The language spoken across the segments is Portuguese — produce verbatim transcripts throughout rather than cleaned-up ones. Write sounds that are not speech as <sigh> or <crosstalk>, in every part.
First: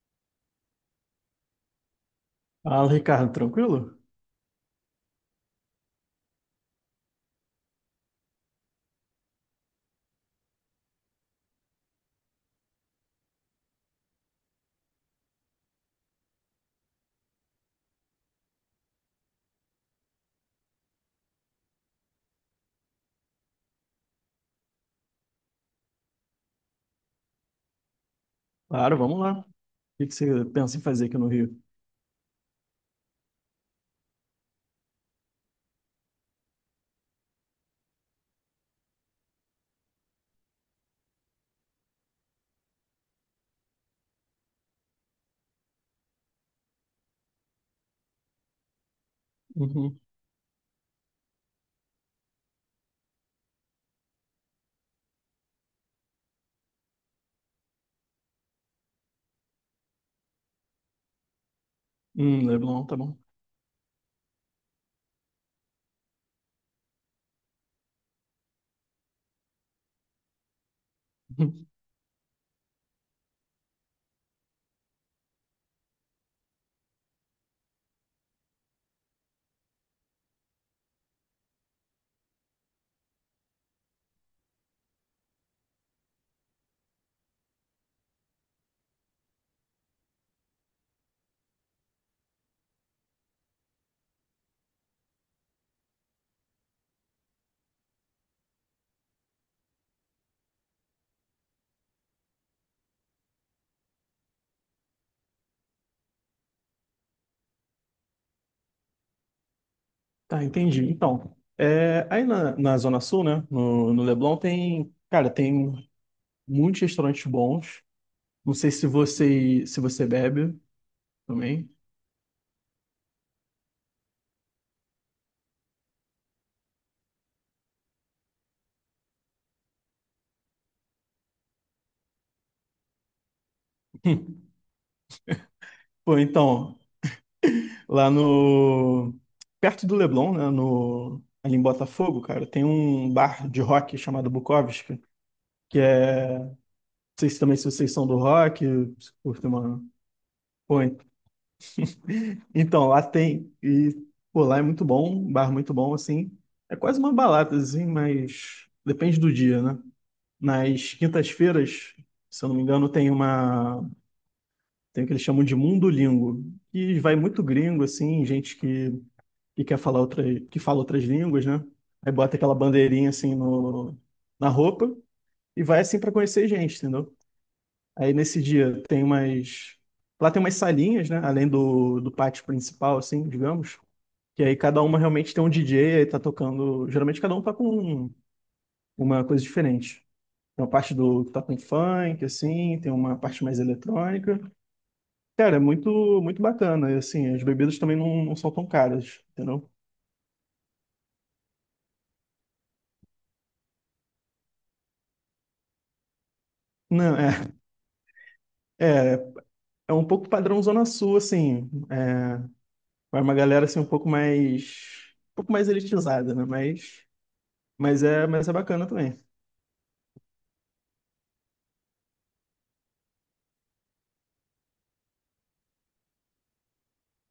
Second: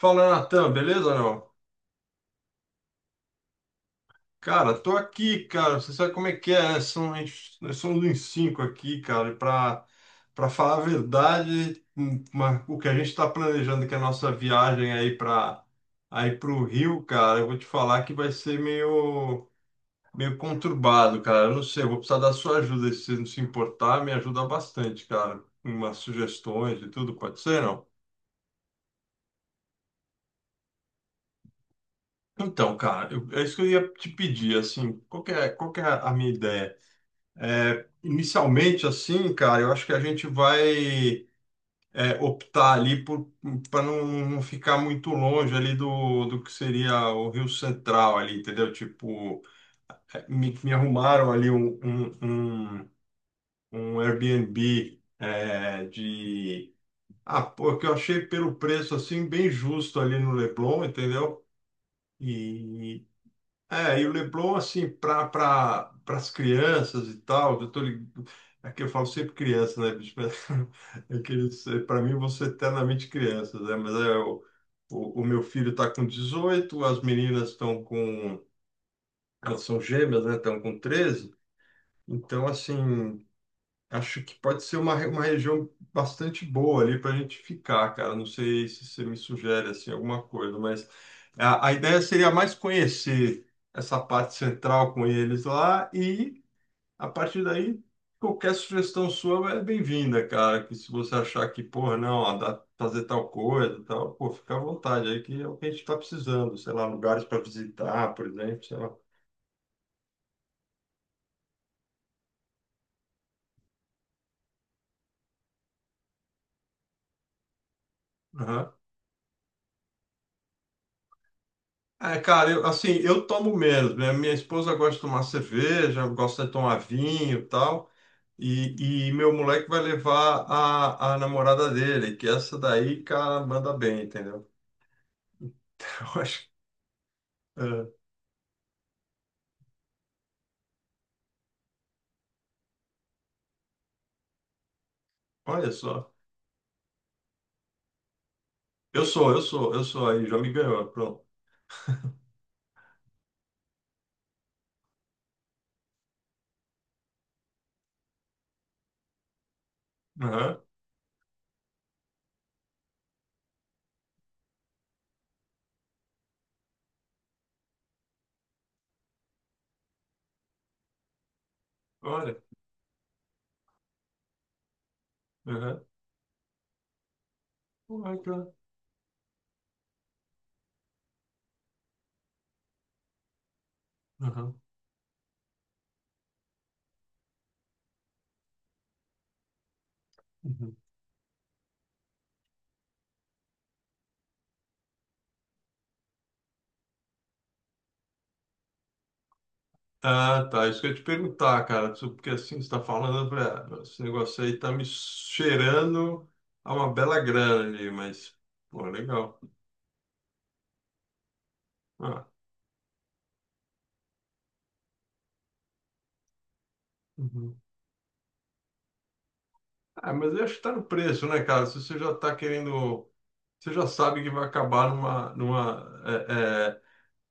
Fala, Natan, beleza ou não? Fala, Ricardo, tranquilo? Cara, tô aqui, cara. Você sabe como é que é, né? São, a gente- nós somos uns cinco aqui, cara. E pra, pra falar a verdade, hum, uma- o que a gente tá planejando, que é a nossa viagem aí pra, aí pro Rio, cara, eu vou te falar que vai ser meio, meio conturbado, cara. Eu não sei, eu vou precisar da sua ajuda. Se você não se importar, me ajuda bastante, cara. Umas sugestões e tudo, pode ser, não? Claro, vamos lá. O que que você pensa em fazer aqui no Rio? Então, cara, eu- é isso que eu ia te pedir, assim, qual que é, qual que é a minha ideia? É, inicialmente, assim, cara, eu acho que a gente vai é, optar ali por para não, não ficar muito longe ali do, do que seria o Rio Central ali, entendeu? Tipo, Uhum. é, me, me arrumaram ali um, um, um, um Airbnb é, de... Ah, pô, que eu achei pelo preço, assim, bem justo ali no Leblon, entendeu? Hum, Leblon, tá E bom. é, e o Leblon, assim, para pra, pra- as crianças e tal, eu tô lig- é que eu falo sempre criança, né, bicho? Mas <laughs> é que <laughs> eles- Uhum. pra mim, você eternamente crianças, né? Mas é, o, o, o meu filho está com dezoito, as meninas estão com... Elas são gêmeas, né? Estão com treze. Então, assim, acho que pode ser uma, re- uma região bastante boa ali para a gente ficar, cara. Não sei se você me sugere assim alguma coisa, mas a, a ideia seria mais conhecer essa parte central com eles lá e, a partir daí, qualquer sugestão sua é bem-vinda, cara. Que se você achar que, porra, não, ó, dá pra fazer tal coisa, tal, pô, fica à vontade aí que é o que a gente está precisando, sei lá, lugares para visitar, por exemplo, sei Tá, entendi. Então, é, aí na, na Zona Sul, né, no, no Leblon tem, cara, tem muitos restaurantes bons. Não sei lá. se você, se você bebe também. É, cara, eu, assim, eu tomo menos, né? Minha esposa gosta de tomar cerveja, gosta de tomar vinho e tal, e, e meu moleque vai levar a, a namorada dele, que essa daí, cara, manda bem, <laughs> entendeu? Hum. <laughs> Então, Pô, eu acho, então, é, lá no, perto do Leblon, né, no, ali em Botafogo, cara, tem um bar de rock chamado Bukowski, olha que só, é, não sei se também se vocês são do rock, eu se sou, eu curtem sou, eu uma. sou aí, já me ganhou, Foi. pronto. Então, lá tem. E, pô, lá é muito bom, um bar muito bom, assim. É quase uma balada, assim, mas depende do dia, né? Aham, Nas quintas-feiras, se eu não me engano, tem uma. Tem o que eles chamam de Mundolingo. E vai muito gringo, assim, gente que, que, quer falar outra, que fala outras línguas, né? Aí olha, bota aquela bandeirinha assim no, na roupa e vai aham, assim para conhecer gente, entendeu? Aí olha, nesse cara. dia tem umas. Lá tem umas salinhas, né? Além do, do pátio principal, assim, digamos. Que aí Aham, cada uma realmente tem um D J, aí tá tocando. Geralmente cada um tá com uma coisa diferente. Tem uma uhum. parte do que tá com funk, assim, tem uma parte mais eletrônica. Cara, é muito, muito bacana. E assim, as bebidas também não, não são tão caras, entendeu? Ah, tá. Isso que eu ia te perguntar, cara. Isso- porque assim, você está falando, eu falei, ah, meu, esse negócio aí tá me cheirando a uma Não, bela é, grana ali, mas, pô, é, legal. é um pouco padrão Zona Sul, assim. Ah, É, vai uma galera assim um pouco mais, um pouco mais elitizada, né? Mas, uhum. mas é, mas é bacana também. Ah, mas eu acho que tá no preço, né, cara? Se você já tá querendo. Você já sabe que vai acabar numa. Numa é, é-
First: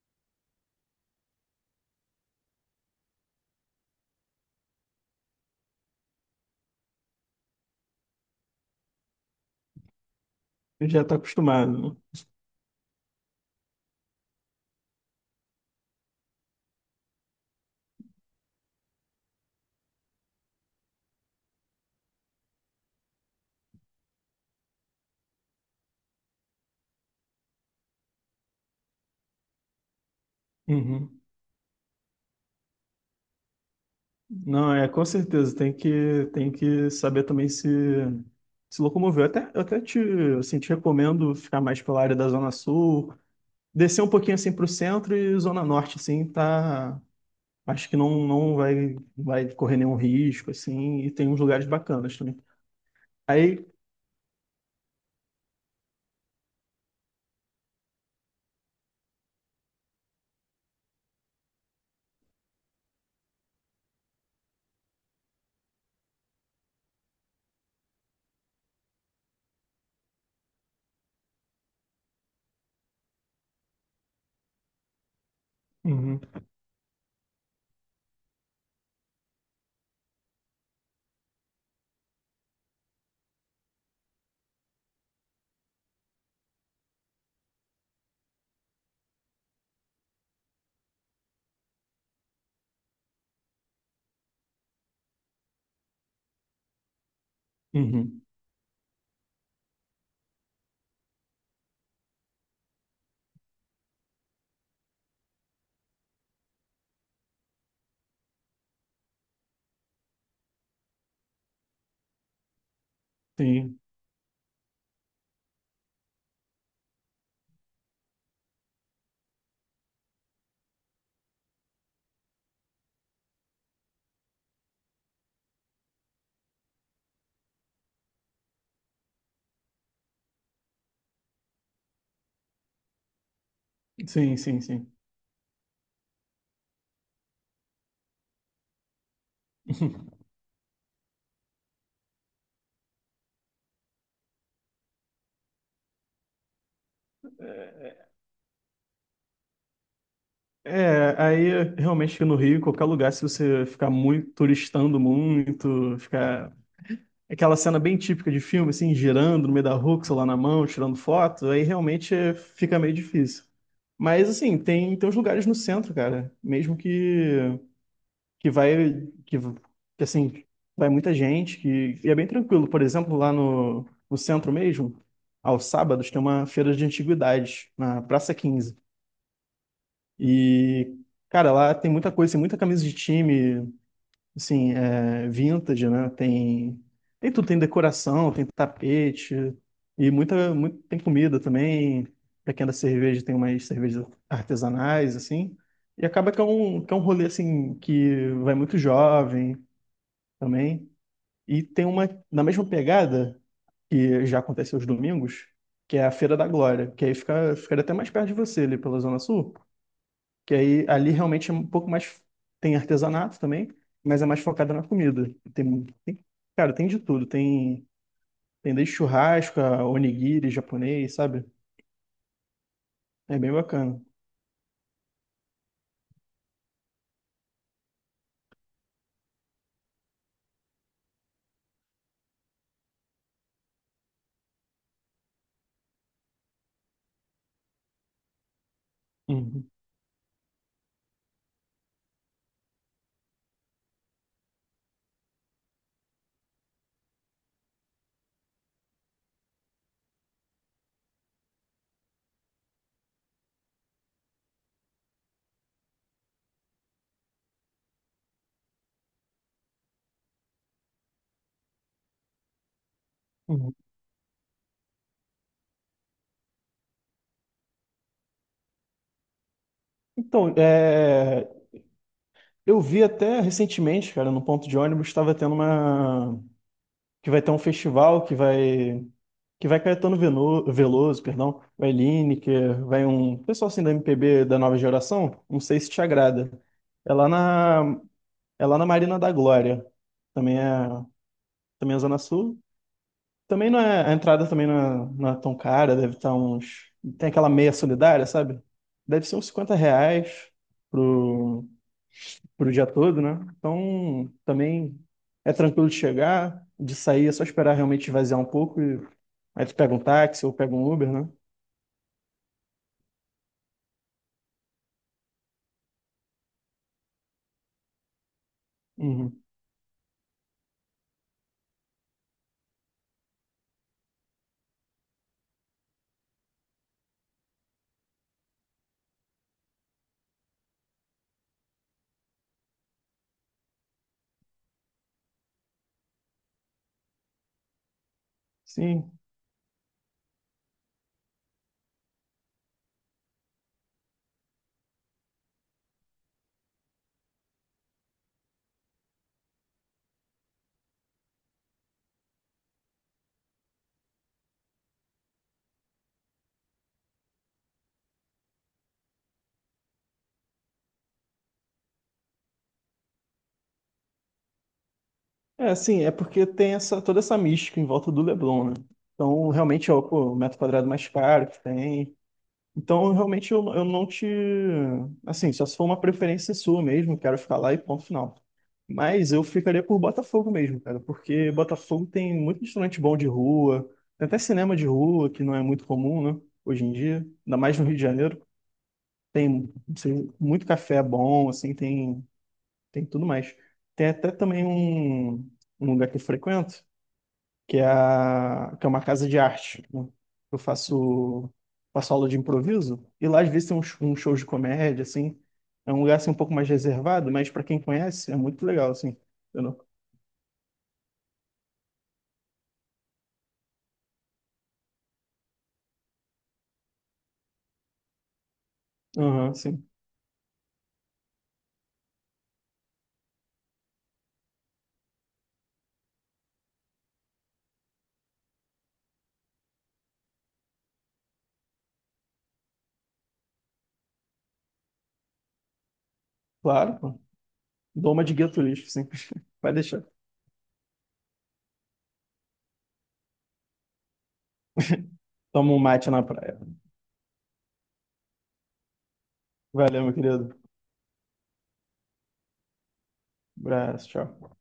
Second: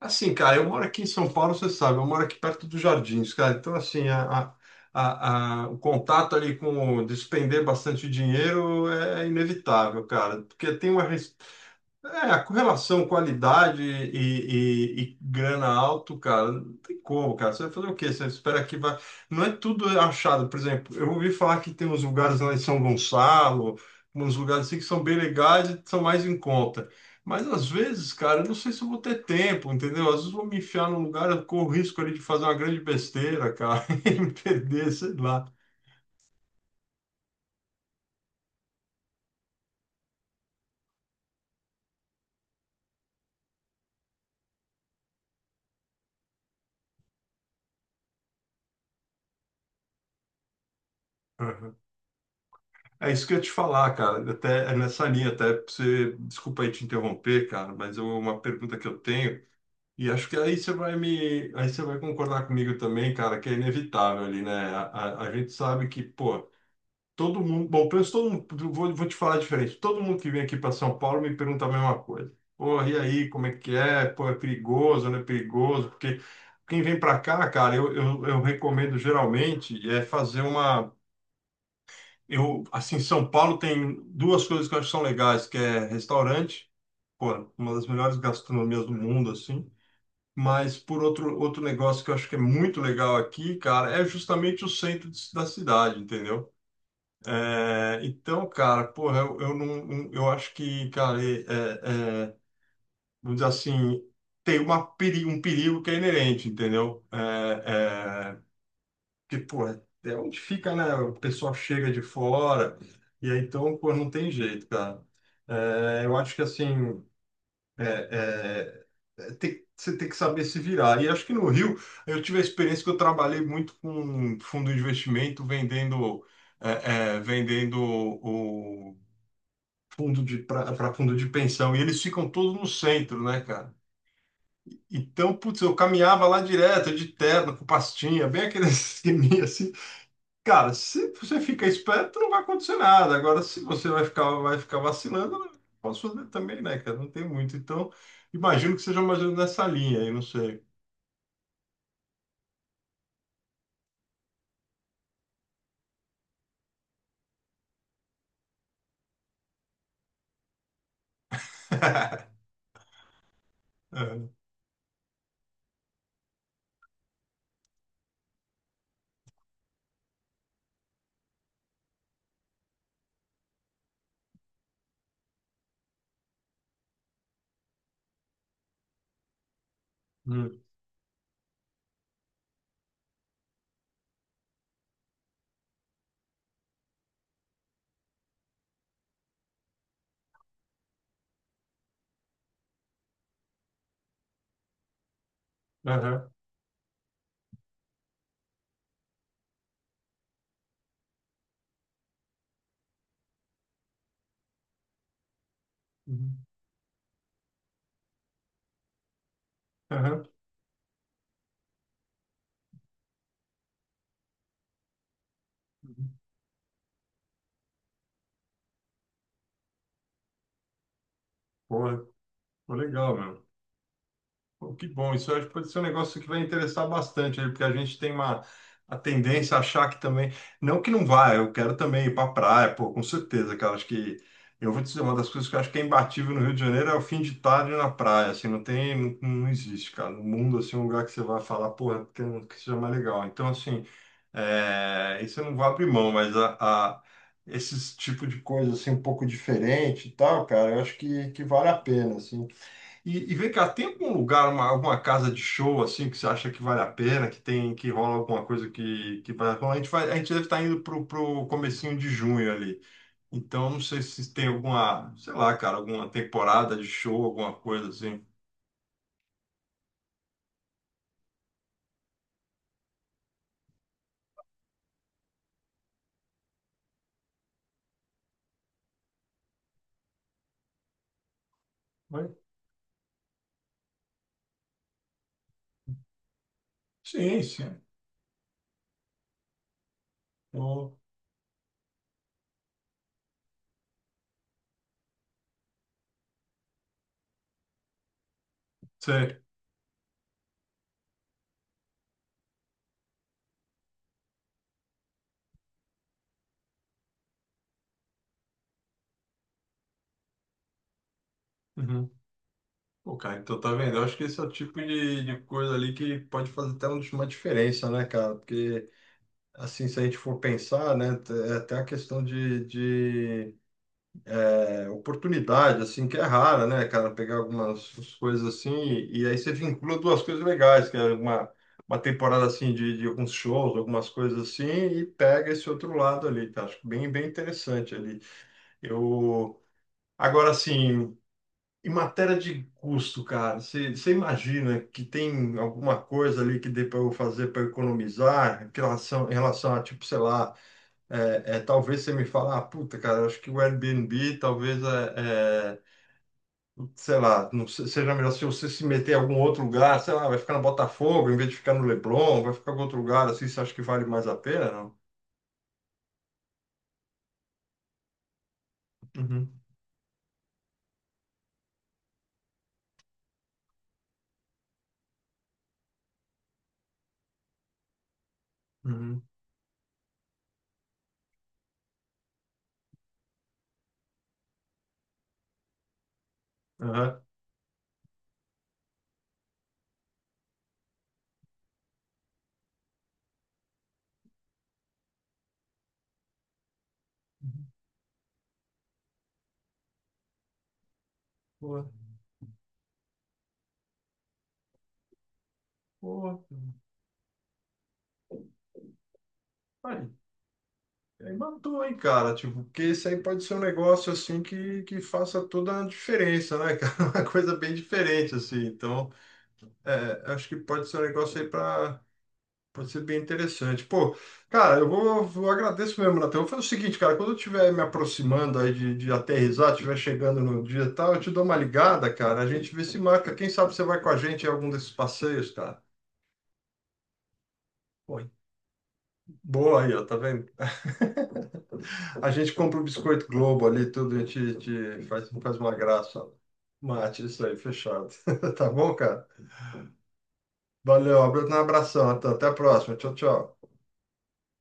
assim, cara, eu moro aqui em São Paulo, você sabe, eu moro aqui perto dos Jardins, cara. Então, assim, a, a- a- a- o contato ali com o despender bastante dinheiro é inevitável, cara, porque A tem gente uma, já tá res- acostumado, né? é, a correlação qualidade e, e- e grana alto, cara, não tem como, cara. Você vai fazer o quê? Você espera que vai. Não é tudo achado. Por exemplo, eu ouvi falar que tem uns lugares lá em São Gonçalo, uns lugares assim que são bem legais e são mais em conta. Mas às vezes, cara, eu não sei se eu vou ter tempo, entendeu? Às vezes eu vou me enfiar num Uhum. lugar, eu corro o risco ali de fazer uma grande besteira, cara, <laughs> e me Não, é perder, com sei lá. certeza, tem que, tem que, saber também se, se locomover. Eu até, eu até te, assim, te recomendo ficar mais pela área da Zona Sul, descer um pouquinho assim para o centro e Zona Norte, assim, tá. Acho que não, não vai, vai correr nenhum risco, assim, e tem uns lugares bacanas também. É isso que eu ia te Aí. falar, cara. Até é nessa linha, até pra você, desculpa aí te interromper, cara, mas é uma pergunta que eu tenho e acho que aí você vai me, aí você vai concordar comigo também, cara, que é inevitável ali, né? A, a- a gente sabe que, pô, todo mundo, bom, pelo menos todo mundo, vou, vou te falar diferente. Todo mundo que vem aqui para São Paulo me pergunta a mesma coisa. Pô, e aí, como é que é? Pô, é perigoso, não é perigoso? Uhum, Porque quem vem para cá, cara, eu, eu, eu recomendo geralmente é fazer uma eu, assim, São Paulo tem duas coisas que eu acho que são legais, que é restaurante, pô, uma das melhores gastronomias do mundo, assim. Mas por outro, outro negócio que eu acho que é muito legal aqui, cara, é justamente o centro de- da cidade, entendeu? É, uhum, então, cara, porra, eu, eu não, eu acho que, cara, é, é, é, vamos dizer assim, tem uma peri- um perigo que é inerente, entendeu? É, é, porque, pô, é é onde fica, né? O pessoal chega de fora, e aí então, sim, pô, não tem jeito, cara. É, eu acho que assim, é, é, é, tem- você tem que saber se virar. E acho que no Rio, eu tive a experiência que eu trabalhei muito com fundo de investimento, vendendo, é, é, vendendo o fundo de para fundo de pensão, e eles ficam todos no centro, né, cara? sim, sim, sim. Então, putz, eu caminhava lá direto, de terno, com pastinha, bem aquele <laughs> esqueminha assim. <laughs> Cara, se você fica esperto, não vai acontecer nada. Agora, se você vai ficar, vai ficar vacilando, não posso fazer também, né, cara? Não tem muito. Então, imagino que seja mais ou menos nessa linha aí, não sei. É, aí realmente no Rio, qualquer lugar, se você ficar muito turistando muito, ficar. Aquela cena bem típica de filme, assim, girando no meio da rua, com o celular na mão, tirando foto, aí realmente é, <laughs> fica meio difícil. Mas, É. assim, tem, tem, uns lugares no centro, cara, mesmo que, que vai, que, que, assim, vai muita gente, que, e é bem tranquilo. Por exemplo, lá no, no centro mesmo, aos sábados, tem uma feira de antiguidades, na Praça Quinze. Hum. E, cara, lá tem muita coisa, tem muita camisa de time, assim, é, vintage, né? Tem, tem, tudo, tem decoração, tem tapete e muita, muito, tem comida também. Pra quem é da cerveja, tem umas cervejas artesanais, assim. E Aham. acaba que é um, que é um rolê, assim, que vai muito jovem também. E tem uma, na mesma pegada, que já acontece aos domingos, que é a Feira Uhum. da Glória, que aí fica, fica, até mais perto de você, ali pela Zona Sul. Aham. Que aí ali realmente é um pouco mais. Tem artesanato também, mas é mais focada na comida. Tem, Uhum. Tem- cara, tem de tudo. Tem, tem desde churrasco, a onigiri japonês, sabe? Pô, pô, legal, É meu. bem bacana. Pô, que bom, isso acho que pode ser um negócio que vai interessar bastante, aí, porque a gente tem uma a tendência a achar que também, não que não vai. Eu quero também ir para praia, pô, com certeza, cara, acho que eu vou te dizer uma das coisas que eu acho que é imbatível no Rio de Janeiro é o fim de tarde na praia, assim, não tem, não, não Uhum, existe, cara, no mundo assim um lugar que você vai falar, porra, que, que seja mais legal. Então, assim, é, isso eu não vou abrir mão, mas a, a- esses tipo de coisa assim um pouco diferente e tal, cara, eu acho que, que vale a pena, assim. E, e vem cá, tem algum lugar, uma, alguma casa de show assim que você acha que vale a pena, que tem, que rola alguma coisa que, que vale a pena? A gente vai, a gente deve estar indo pro, pro comecinho de junho ali. Então, uhum. não sei se tem alguma, sei lá, cara, alguma temporada de show, alguma coisa assim. Então, é, eu vi até recentemente, cara, no ponto de ônibus, estava tendo uma. Que vai ter um festival que vai. Que vai Caetano Veno- Veloso, perdão, vai Mas, Lineker, vai um pessoal assim da M P B da nova geração, não sei se te agrada. É lá sim, sim. na É lá na Marina da Glória. Também é, Pô, também é Zona Sul. Também não é, A entrada também não é, não é tão cara, deve estar uns. Tem aquela meia solidária, sabe? Deve ser sei. uns cinquenta reais pro, pro dia todo, né? Então também é tranquilo de chegar, de sair, é só esperar realmente esvaziar um pouco e aí tu pega um táxi ou pega um Uber, né? Uhum. Pô, cara, então tá vendo? Eu acho que esse é o tipo de, de coisa ali que pode fazer até uma diferença, né, cara? Porque, Uhum. assim, se a gente for pensar, né, é até a questão de... de é oportunidade, assim, que é rara, né, cara? Pegar algumas coisas assim, e aí você vincula duas coisas legais, que é uma, uma temporada, assim, de, de alguns shows, algumas coisas assim, e pega esse outro lado ali, tá? Acho bem, bem interessante ali. Sim. Eu... Agora, assim, em matéria de custo, cara, você você imagina que tem alguma coisa ali que dê para eu fazer para economizar em relação, em relação a, tipo, sei lá, é, é, talvez você me fale, ah, puta, cara, acho que o Airbnb talvez é, é, sei lá, não se- seja melhor se você se meter em algum outro lugar, sei lá, vai ficar no Botafogo em vez de ficar no Leblon, vai ficar em outro lugar assim, você acha que vale mais a pena, não? É sim, é porque tem essa, toda essa mística em volta do Leblon, né? Então, Uhum, realmente é o, pô, o metro quadrado mais caro que tem. Então, realmente, eu, eu não te. Assim, só se for uma preferência sua mesmo, quero ficar lá e ponto final. uhum, Mas eu ficaria por Botafogo mesmo, cara, porque Botafogo tem muito restaurante bom de rua, tem até cinema de rua, que não é muito comum, né, hoje em aham. dia, ainda mais no Rio de Janeiro. Tem, assim, muito café bom, assim, tem, tem, tudo mais. Tem até também um, um lugar que eu frequento, que é, a, que é uma casa de arte, né? Eu faço, Boa, faço aula de improviso e lá às vezes tem uns, uns shows de comédia, assim. É um lugar assim, um boa. pouco mais reservado, mas para quem conhece é muito legal, assim. Entendeu? Aí, aí matou, hein, cara? Tipo, porque isso aí pode ser um negócio assim que, que faça toda a diferença, né, cara? <laughs> Uma coisa bem diferente, assim. Então, Aham, sim. é, acho que pode ser um negócio aí para pode ser bem interessante. Pô, cara, eu vou, eu agradeço mesmo, Natan. Eu vou fazer o seguinte, cara, quando eu estiver me aproximando aí de, de aterrissar, estiver chegando no dia e tal, eu te dou uma ligada, cara. A gente vê se marca. Quem sabe você vai com a gente em algum desses passeios, cara. Claro, pô. Dou Pô, uma de gueto lixo, sim. <laughs> Vai boa aí, ó, deixar. tá vendo? A gente compra o biscoito Globo ali, tudo, a gente, te faz, faz uma Toma um mate graça, na ó. praia. Mate, isso aí, fechado. <laughs> Tá bom, cara? Valeu, meu querido. Valeu, um abração, Natan. Até a próxima. Tchau, tchau. Abraço, tchau.